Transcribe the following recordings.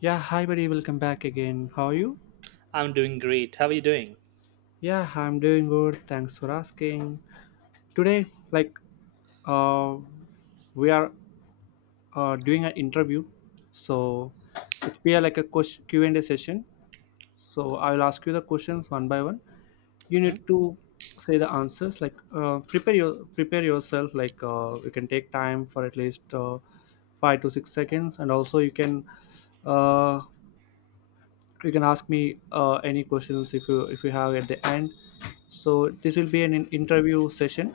Yeah, hi buddy, welcome back again. How are you? I'm doing great. How are you doing? Yeah, I'm doing good. Thanks for asking. Today, uh, we are doing an interview, so it's be like a Q and A session. So I will ask you the questions one by one. You Hmm? need to say the answers. Prepare your prepare yourself. You can take time for at least 5 to 6 seconds, and also uh, you can ask me any questions if you have at the end. So this will be an interview session.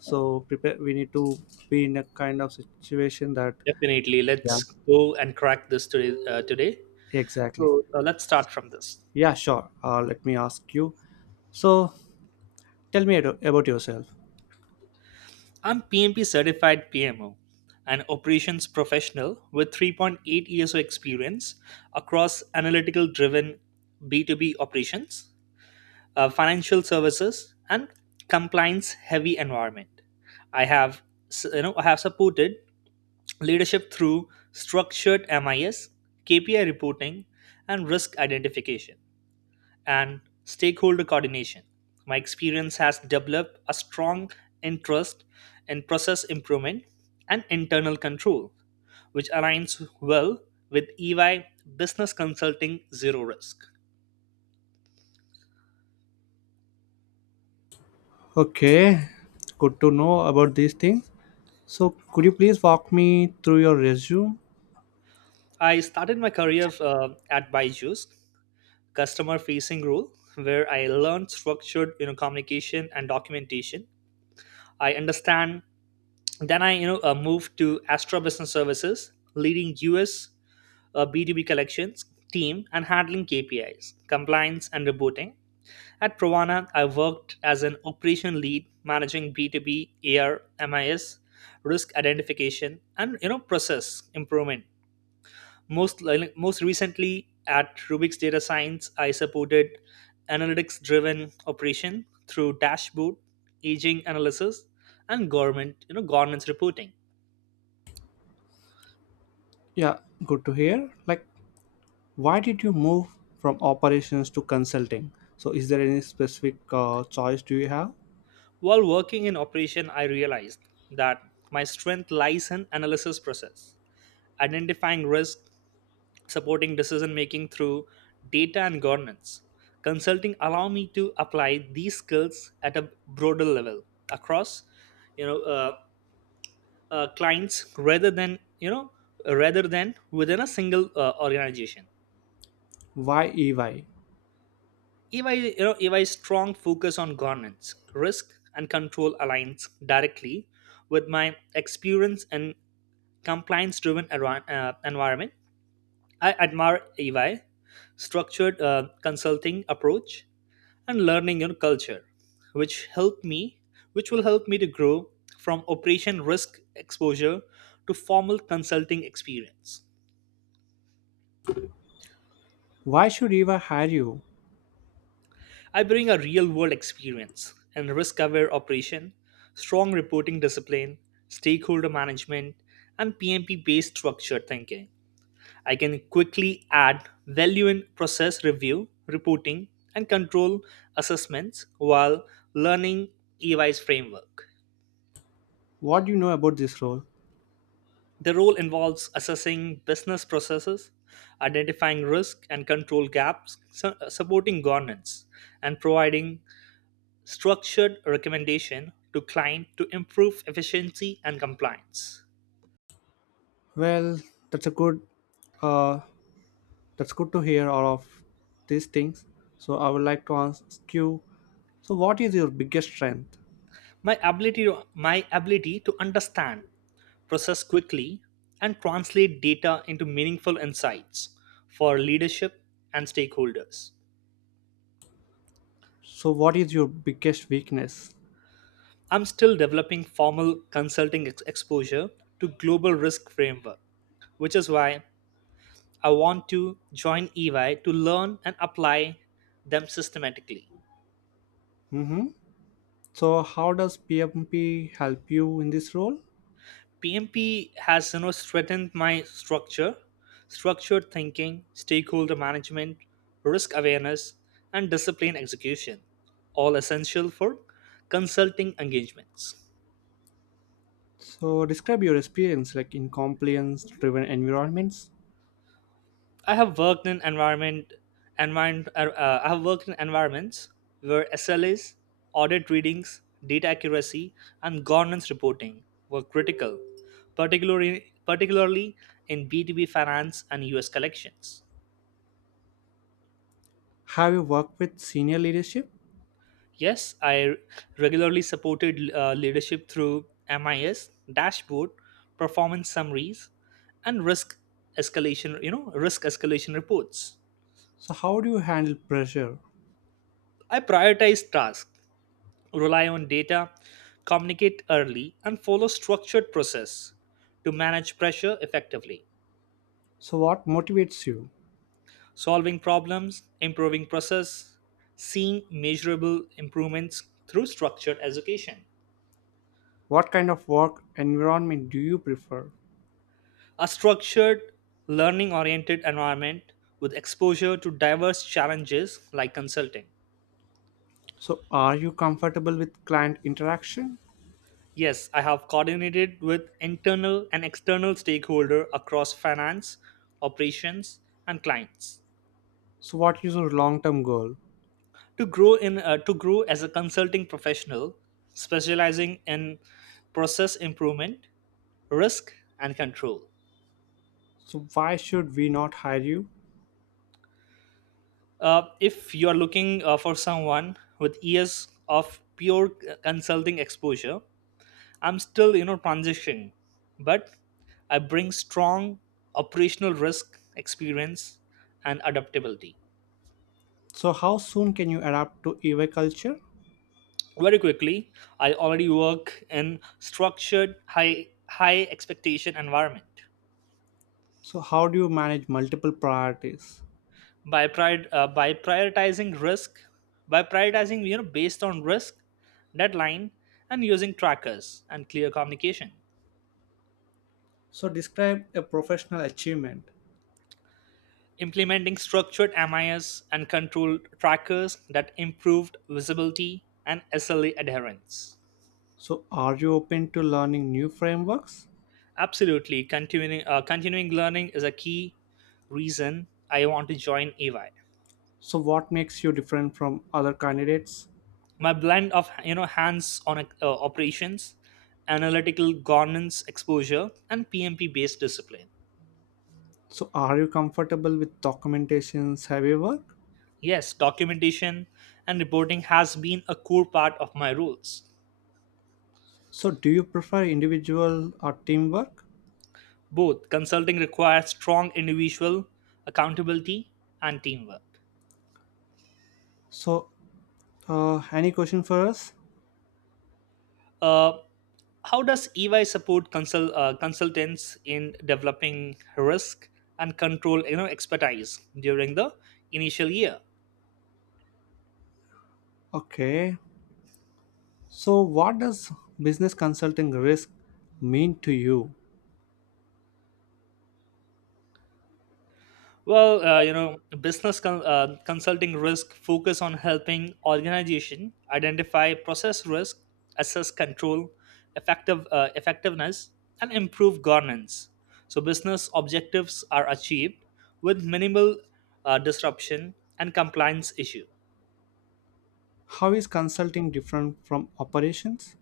So prepare, we need to be in a kind of situation that. Definitely. Yeah. Let's go and crack this today. Exactly. So let's start from this. Yeah, sure, let me ask you. So tell me about yourself. I'm PMP certified PMO, an operations professional with 3.8 years of experience across analytical-driven B2B operations, financial services, and compliance-heavy environment. I have, s- you know, I have supported leadership through structured MIS, KPI reporting, and risk identification and stakeholder coordination. My experience has developed a strong interest in process improvement and internal control, which aligns well with EY Business Consulting Zero Risk. Okay, good to know about these things. So could you please walk me through your resume? I started my career at Byju's customer facing role where I learned structured communication and documentation. I understand then I moved to Astra Business Services leading US a B2B collections team and handling KPIs, compliance, and reporting. At Provana, I worked as an operation lead managing B2B AR, MIS, risk identification, and process improvement. Most most recently at Rubik's Data Science, I supported analytics-driven operation through dashboard, aging analysis, and government you know governance reporting. Yeah, good to hear. Like, why did you move from operations to consulting? So, is there any specific choice do you have? While working in operation, I realized that my strength lies in analysis process, identifying risk, supporting decision making through data and governance. Consulting allow me to apply these skills at a broader level across, you know, uh, clients rather than within a single organization. Why EY? If I strong focus on governance, risk and control aligns directly with my experience in compliance driven environment. I admire EY structured consulting approach and learning your culture which help me which will help me to grow from operation risk exposure to formal consulting experience. Why should EY hire you? I bring a real world experience in risk aware operation, strong reporting discipline, stakeholder management, and PMP based structured thinking. I can quickly add value in process review, reporting, and control assessments while learning EY's framework. What do you know about this role? The role involves assessing business processes, identifying risk and control gaps, supporting governance, and providing structured recommendation to client to improve efficiency and compliance. Well, that's a uh, that's good to hear all of these things. So, I would like to ask you. So, what is your biggest strength? My ability to understand process quickly, and translate data into meaningful insights for leadership and stakeholders. So, what is your biggest weakness? I'm still developing formal consulting exposure to global risk framework, which is why I want to join EY to learn and apply them systematically. Mm-hmm. So, how does PMP help you in this role? PMP has strengthened structured thinking, stakeholder management, risk awareness, and discipline execution, all essential for consulting engagements. So, describe your experience like in compliance driven environments. I have worked in environment, I have worked in environments where SLAs, audit readings, data accuracy, and governance reporting were critical, particularly in B2B finance and US collections. Have you worked with senior leadership? Yes, I regularly supported leadership through MIS, dashboard, performance summaries, and risk escalation, risk escalation reports. So, how do you handle pressure? I prioritize tasks, rely on data, communicate early, and follow structured process to manage pressure effectively. So, what motivates you? Solving problems, improving process, seeing measurable improvements through structured education. What kind of work environment do you prefer? A structured, learning oriented environment with exposure to diverse challenges like consulting. So, are you comfortable with client interaction? Yes, I have coordinated with internal and external stakeholder across finance, operations, and clients. So, what is your long term goal? To grow as a consulting professional specializing in process improvement, risk and control. So, why should we not hire you? If you are looking for someone with years of pure consulting exposure, I'm still, transitioning, but I bring strong operational risk experience and adaptability. So, how soon can you adapt to EY culture? Very quickly, I already work in structured, high expectation environment. So, how do you manage multiple priorities? By prioritizing risk, by prioritizing based on risk, deadline, and using trackers and clear communication. So, describe a professional achievement. Implementing structured MIS and control trackers that improved visibility and SLA adherence. So, are you open to learning new frameworks? Absolutely, continuing learning is a key reason I want to join EY. So, what makes you different from other candidates? My blend of hands-on operations, analytical governance exposure, and PMP-based discipline. So, are you comfortable with documentations heavy work? Yes, documentation and reporting has been a core part of my roles. So, do you prefer individual or teamwork? Both consulting requires strong individual accountability and teamwork. So, any question for us? Uh, how does EY support consultants in developing risk and control expertise during the initial year? Okay. So, what does business consulting risk mean to you? Well, business consulting risk focus on helping organization identify process risk, assess control, effectiveness, and improve governance. So business objectives are achieved with minimal disruption and compliance issues. How is consulting different from operations?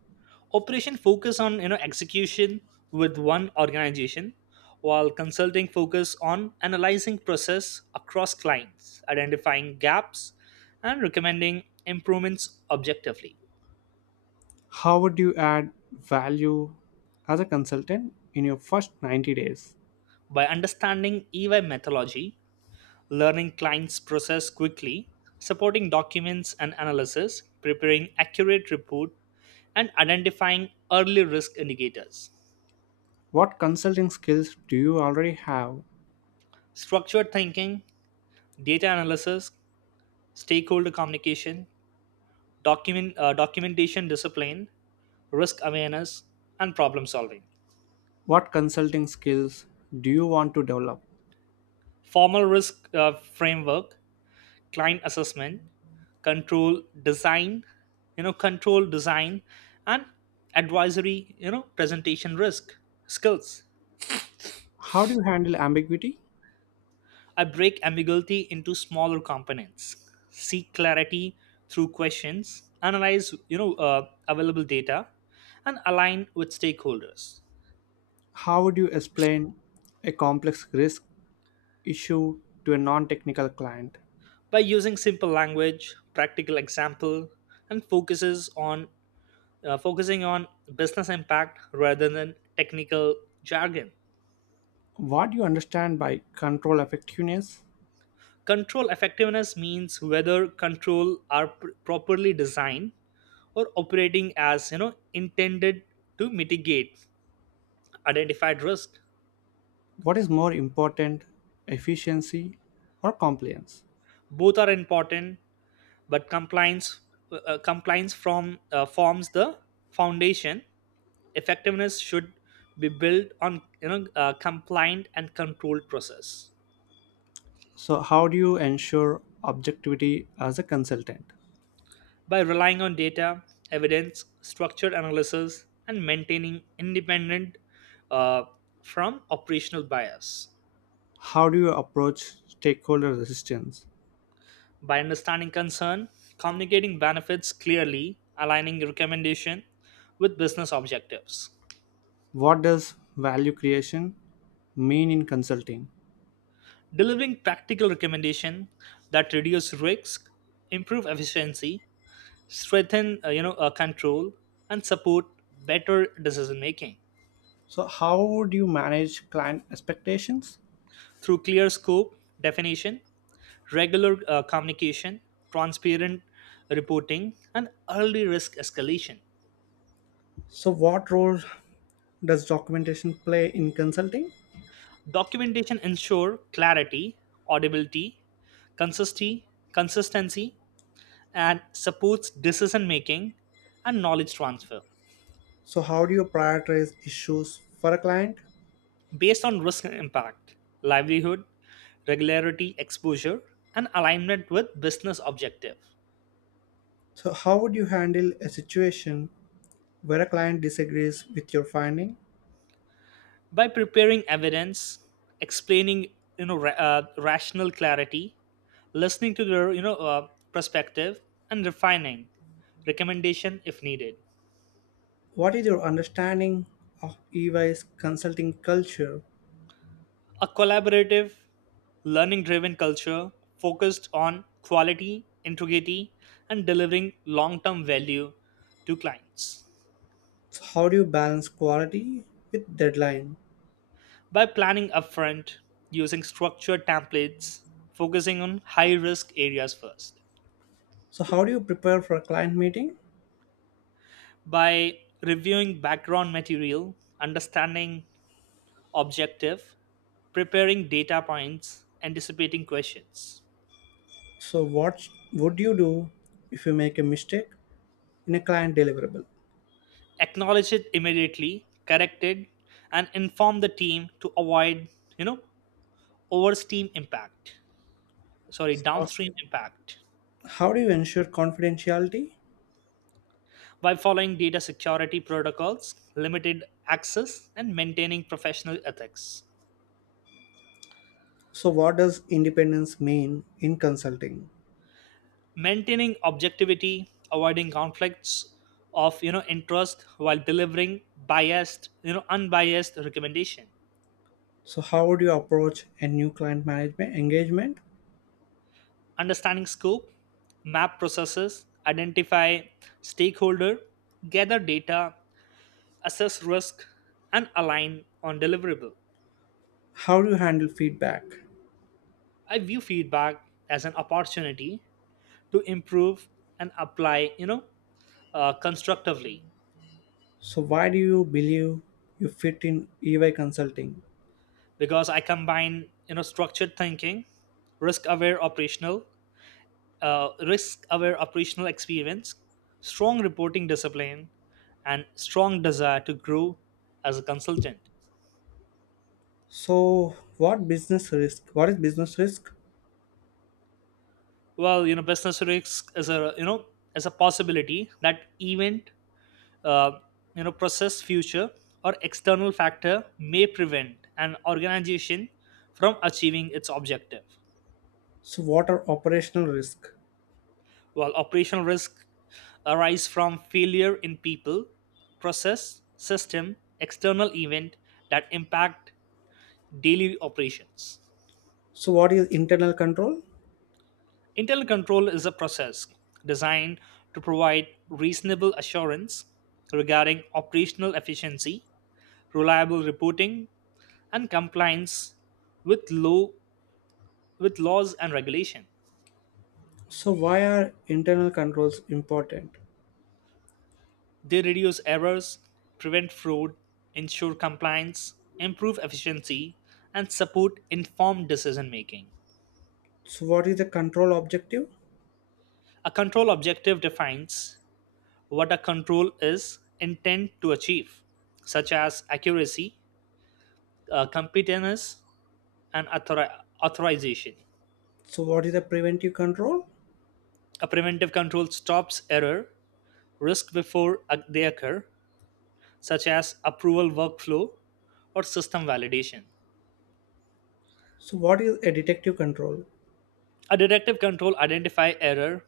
Operation focus on execution with one organization while consulting focus on analyzing process across clients identifying gaps and recommending improvements objectively. How would you add value as a consultant in your first 90 days? By understanding EY methodology, learning clients process quickly, supporting documents and analysis, preparing accurate report, and identifying early risk indicators. What consulting skills do you already have? Structured thinking, data analysis, stakeholder communication, documentation discipline, risk awareness, and problem solving. What consulting skills do you want to develop? Formal risk framework, client assessment, control design control design, and advisory presentation risk skills. How do you handle ambiguity? I break ambiguity into smaller components, seek clarity through questions, analyze available data, and align with stakeholders. How would you explain a complex risk issue to a non technical client? By using simple language, practical example, and focuses on focusing on business impact rather than technical jargon. What do you understand by control effectiveness? Control effectiveness means whether control are properly designed or operating as intended to mitigate identified risk. What is more important, efficiency or compliance? Both are important, but compliance compliance from forms the foundation. Effectiveness should be built on a compliant and controlled process. So, how do you ensure objectivity as a consultant? By relying on data evidence, structured analysis, and maintaining independent uh, from operational bias. How do you approach stakeholder resistance? By understanding concern, communicating benefits clearly, aligning recommendation with business objectives. What does value creation mean in consulting? Delivering practical recommendation that reduce risk, improve efficiency, strengthen control, and support better decision making. So, how do you manage client expectations? Through clear scope definition, regular communication, transparent reporting, and early risk escalation. So, what role does documentation play in consulting? Documentation ensure clarity, audibility, consistency, and supports decision making and knowledge transfer. So, how do you prioritize issues for a client? Based on risk and impact livelihood, regularity exposure, and alignment with business objective. So, how would you handle a situation where a client disagrees with your finding? By preparing evidence, explaining rational clarity, listening to their perspective, and refining recommendation if needed. What is your understanding of EY's consulting culture? A collaborative, learning driven culture focused on quality integrity and delivering long term value to clients. So, how do you balance quality with deadline? By planning upfront, using structured templates, focusing on high risk areas first. So, how do you prepare for a client meeting? By reviewing background material, understanding objective, preparing data points, anticipating questions. So, what would you do if you make a mistake in a client deliverable? Acknowledge it immediately, correct it, and inform the team to avoid, you know, oversteam impact. Sorry, So, downstream impact. how do you ensure confidentiality? By following data security protocols, limited access, and maintaining professional ethics. So, what does independence mean in consulting? Maintaining objectivity, avoiding conflicts of interest while delivering biased unbiased recommendation. So, how would you approach a new client management engagement? Understanding scope, map processes, identify stakeholder, gather data, assess risk, and align on deliverable. How do you handle feedback? I view feedback as an opportunity to improve and apply constructively. So, why do you believe you fit in EY consulting? Because I combine structured thinking, risk aware operational risk aware operational experience, strong reporting discipline, and strong desire to grow as a consultant. So, what business risk? What is business risk? Well, business risk is a you know as a possibility that event, uh, process, future or external factor may prevent an organization from achieving its objective. So, what are operational risk? While operational risk arise from failure in people, process, system, external event that impact daily operations. So, what is internal control? Internal control is a process designed to provide reasonable assurance regarding operational efficiency, reliable reporting, and compliance with law with laws and regulation. So, why are internal controls important? They reduce errors, prevent fraud, ensure compliance, improve efficiency, and support informed decision making. So, what is the control objective? A control objective defines what a control is intent to achieve, such as accuracy, competence, and authorization. So, what is the preventive control? A preventive control stops error, risk before they occur, such as approval workflow or system validation. So, what is a detective control? A directive control identifies error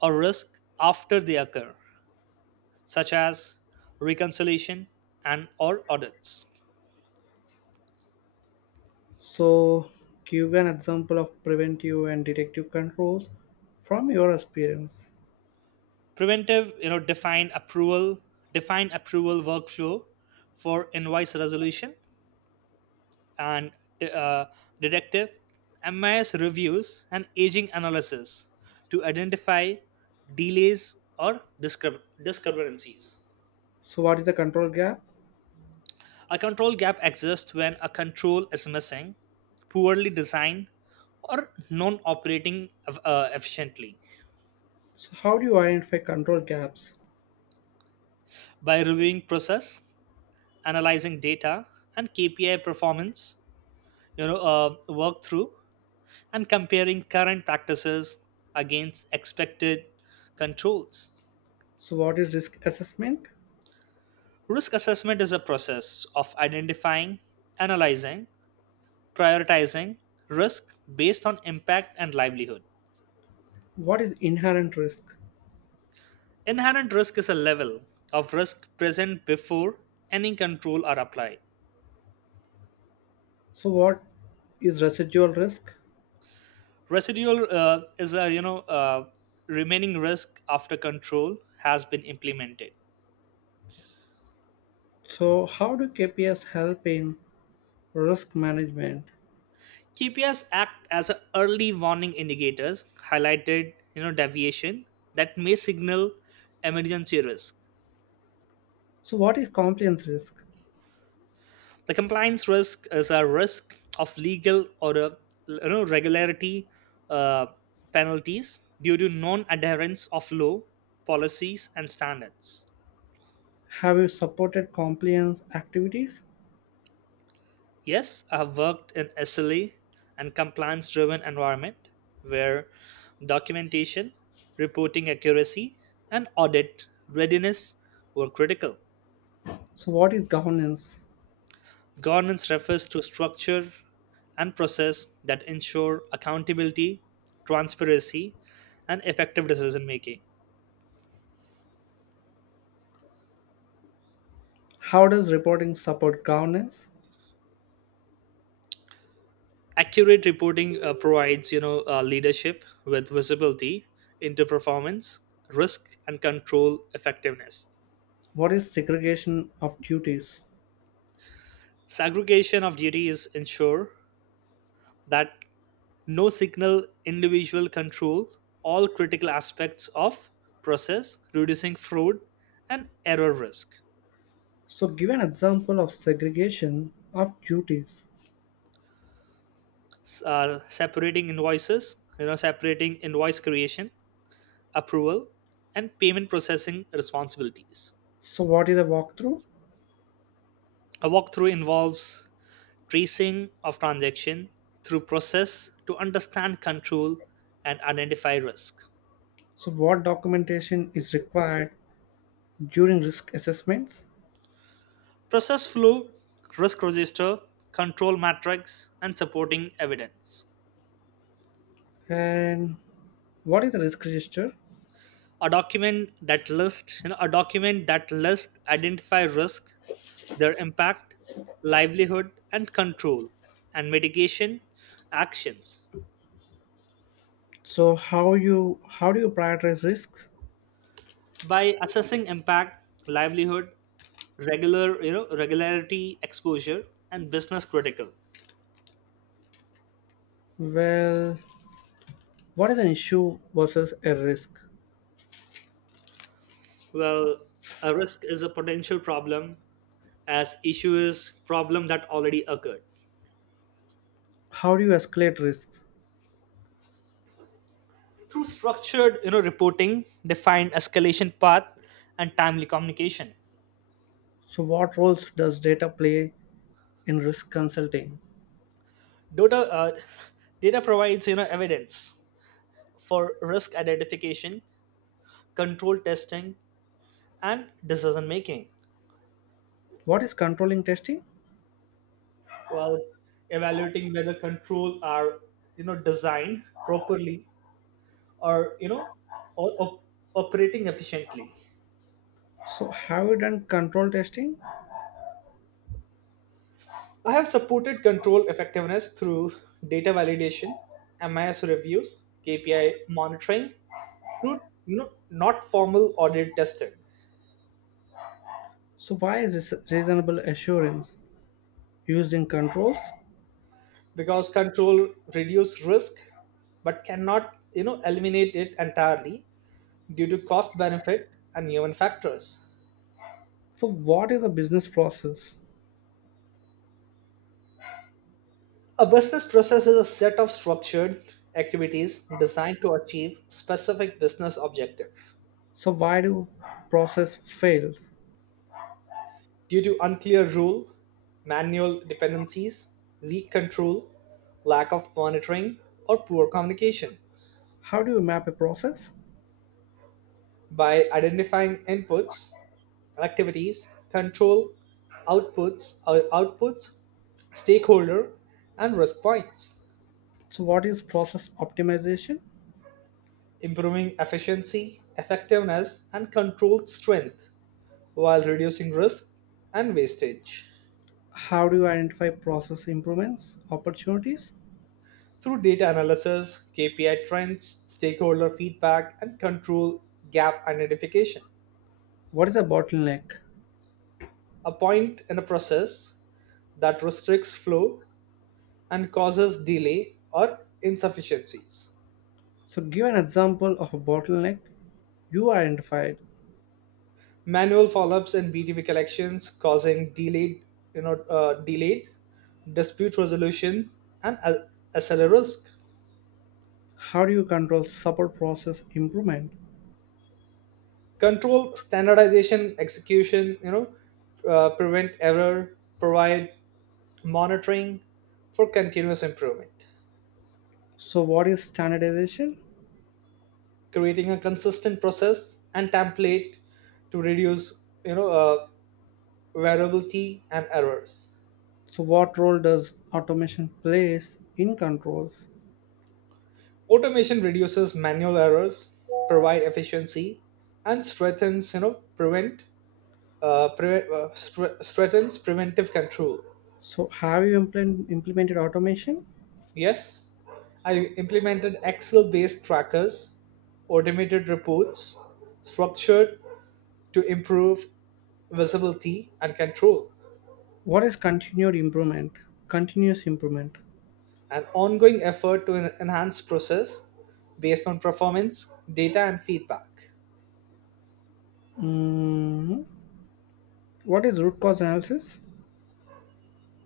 or risk after they occur, such as reconciliation and or audits. So, give an example of preventive and detective controls from your experience. Preventive, define approval workflow for invoice resolution, and uh, detective MIS reviews and aging analysis to identify delays or discrepancies. So, what is the control gap? A control gap exists when a control is missing, poorly designed, or non operating efficiently. So, how do you identify control gaps? By reviewing process, analyzing data, and KPI performance, work through and comparing current practices against expected controls. So, what is risk assessment? Risk assessment is a process of identifying, analyzing, prioritizing risk based on impact and livelihood. What is inherent risk? Inherent risk is a level of risk present before any control are applied. So, what is residual risk? Residual is a remaining risk after control has been implemented. So, how do KPS help in risk management? KPIs act as a early warning indicators, highlighted deviation that may signal emergency risk. So, what is compliance risk? The compliance risk is a risk of legal or a, regularity uh, penalties due to non-adherence of law, policies, and standards. Have you supported compliance activities? Yes, I have worked in SLA and compliance-driven environment where documentation, reporting accuracy, and audit readiness were critical. So, what is governance? Governance refers to structure and process that ensure accountability, transparency, and effective decision making. How does reporting support governance? Accurate reporting provides, leadership with visibility into performance, risk, and control effectiveness. What is segregation of duties? Segregation of duties ensure that no signal individual control all critical aspects of process, reducing fraud and error risk. So, give an example of segregation of duties. S separating invoice creation, approval, and payment processing responsibilities. So, what is a walkthrough? A walkthrough involves tracing of transaction through process to understand control and identify risk. So, what documentation is required during risk assessments? Process flow, risk register, control matrix, and supporting evidence. And what is the risk register? A document that lists identify risk, their impact, livelihood, and control, and mitigation actions. So, how do you prioritize risks? By assessing impact, livelihood, regular regularity exposure, and business critical. Well, what is an issue versus a risk? well a risk is a potential problem, as issue is problem that already occurred. How do you escalate risks? Through structured, reporting, defined escalation path, and timely communication. So, what roles does data play in risk consulting? Data data provides evidence for risk identification, control testing, and decision making. What is controlling testing? While evaluating whether control are designed properly or you know or operating efficiently. So, have you done control testing? I have supported control effectiveness through data validation, MIS reviews, KPI monitoring, through not formal audit testing. So, why is this reasonable assurance used in controls? Because control reduce risk but cannot eliminate it entirely due to cost benefit and human factors. So, what is a business process? A business process is a set of structured activities designed to achieve specific business objective. So, why do process fail? Due to unclear rule, manual dependencies, weak control, lack of monitoring, or poor communication. How do you map a process? By identifying inputs, activities, control, outputs, stakeholder, and risk points. So, what is process optimization? Improving efficiency, effectiveness, and controlled strength while reducing risk and wastage. How do you identify process improvements, opportunities? Through data analysis, KPI trends, stakeholder feedback, and control gap identification. What is a bottleneck? A point in a process that restricts flow and causes delay or insufficiencies. So, give an example of a bottleneck you identified. Manual follow-ups and BTV collections causing delayed dispute resolution and SLA risk. How do you control support process improvement? Control standardization execution, prevent error, provide monitoring for continuous improvement. So, what is standardization? Creating a consistent process and template to reduce variability and errors. So what role does automation plays in controls? Automation reduces manual errors, provide efficiency, and strengthens, strengthens preventive control. So have you implemented automation? Yes, I implemented Excel based trackers, automated reports, structured to improve visibility and control. What is continued improvement? Continuous improvement. An ongoing effort to enhance process based on performance, data, and feedback. Mm, what is root cause analysis?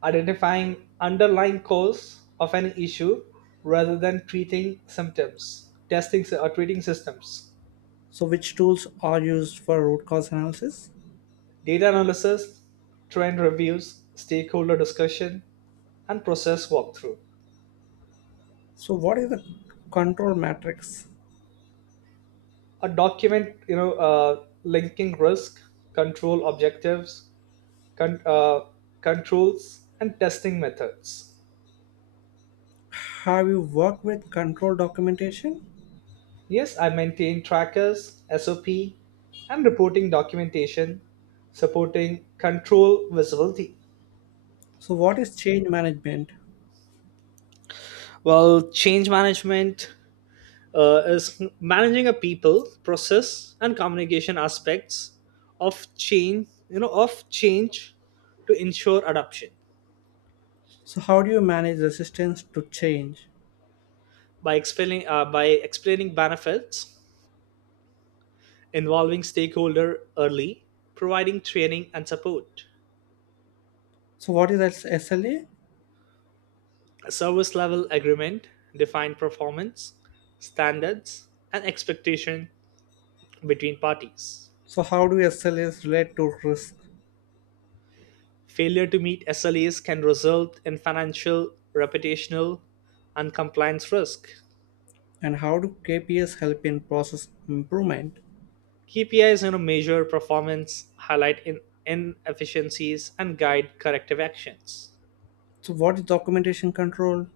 Identifying underlying cause of an issue rather than treating symptoms, testing sy- or treating systems. So which tools are used for root cause analysis? Data analysis, trend reviews, stakeholder discussion, and process walkthrough. So what is the control matrix? A document, linking risk, control objectives, con- uh, controls, and testing methods. Have you worked with control documentation? Yes, I maintain trackers, SOP, and reporting documentation supporting control visibility. So what is change management? Well, change management is managing a people process and communication aspects of change to ensure adoption. So how do you manage resistance to change? By explaining benefits, involving stakeholder early, providing training and support. So what is SLA? A service level agreement define performance, standards, and expectation between parties. So how do SLAs relate to risk? Failure to meet SLAs can result in financial, reputational, and compliance risk. And how do KPIs help in process improvement? KPIs, measure performance, highlight inefficiencies, and guide corrective actions. So what is documentation control?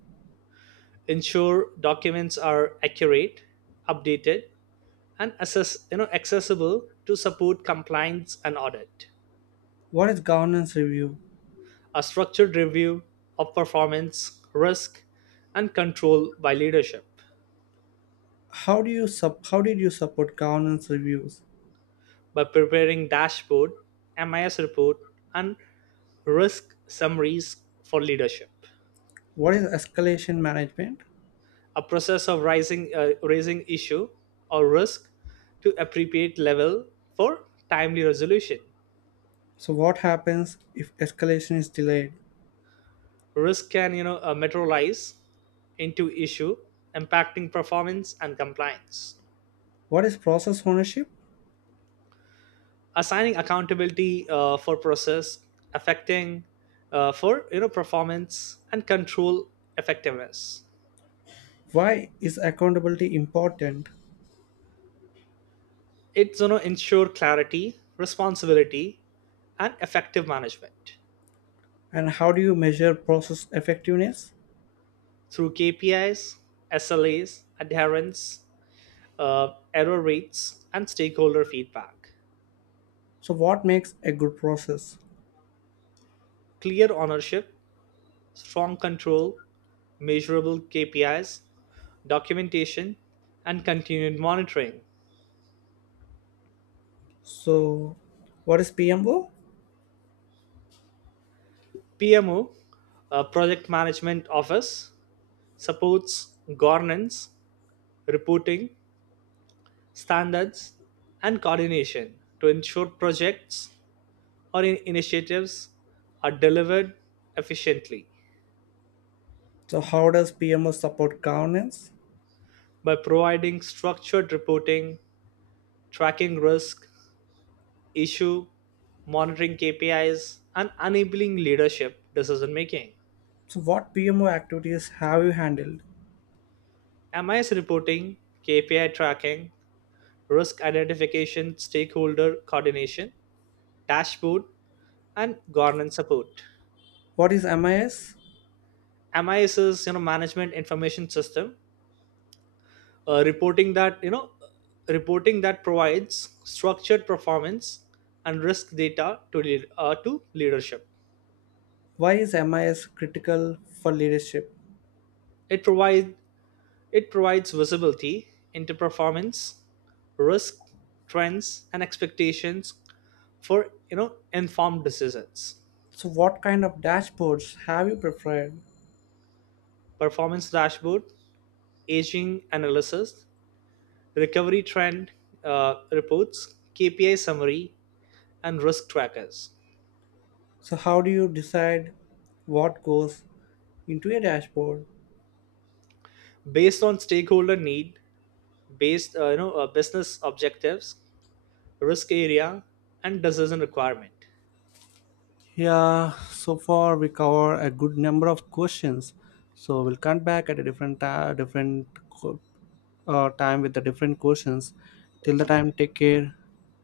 Ensure documents are accurate, updated, and assess, accessible to support compliance and audit. What is governance review? A structured review of performance, risk, and control by leadership. How do you sub how did you support governance reviews? By preparing dashboard, MIS report, and risk summaries for leadership. What is escalation management? A process of raising issue or risk to appropriate level for timely resolution. So what happens if escalation is delayed? Risk can materialize into issue, impacting performance and compliance. What is process ownership? Assigning accountability for process affecting, for you know performance and control effectiveness. Why is accountability important? It's, ensure clarity, responsibility, and effective management. And how do you measure process effectiveness? Through KPIs, SLAs adherence, uh, error rates, and stakeholder feedback. So what makes a good process? Clear ownership, strong control, measurable KPIs, documentation, and continued monitoring. So what is PMO? PMO, Project Management Office, supports governance, reporting, standards, and coordination to ensure projects or initiatives are delivered efficiently. So how does PMO support governance? By providing structured reporting, tracking risk, issue, monitoring KPIs, and enabling leadership decision making. So, what PMO activities have you handled? MIS reporting, KPI tracking, risk identification, stakeholder coordination, dashboard, and governance support. What is MIS? MIS is, management information system, uh, reporting that you know reporting that provides structured performance and risk data to leadership. Why is MIS critical for leadership? It provides it provides visibility into performance, risk, trends, and expectations for, informed decisions. So, what kind of dashboards have you prepared? Performance dashboard, aging analysis, recovery trend reports, KPI summary, and risk trackers. So, how do you decide what goes into a dashboard? Based on stakeholder need, based you know business objectives, risk area, and decision requirement. Yeah, so far we cover a good number of questions. So, we'll come back at a different ti- different co- time with the different questions. Till the time, take care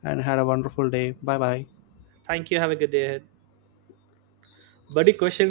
and had a wonderful day. Bye bye. Thank you. Have a good day ahead. Buddy, question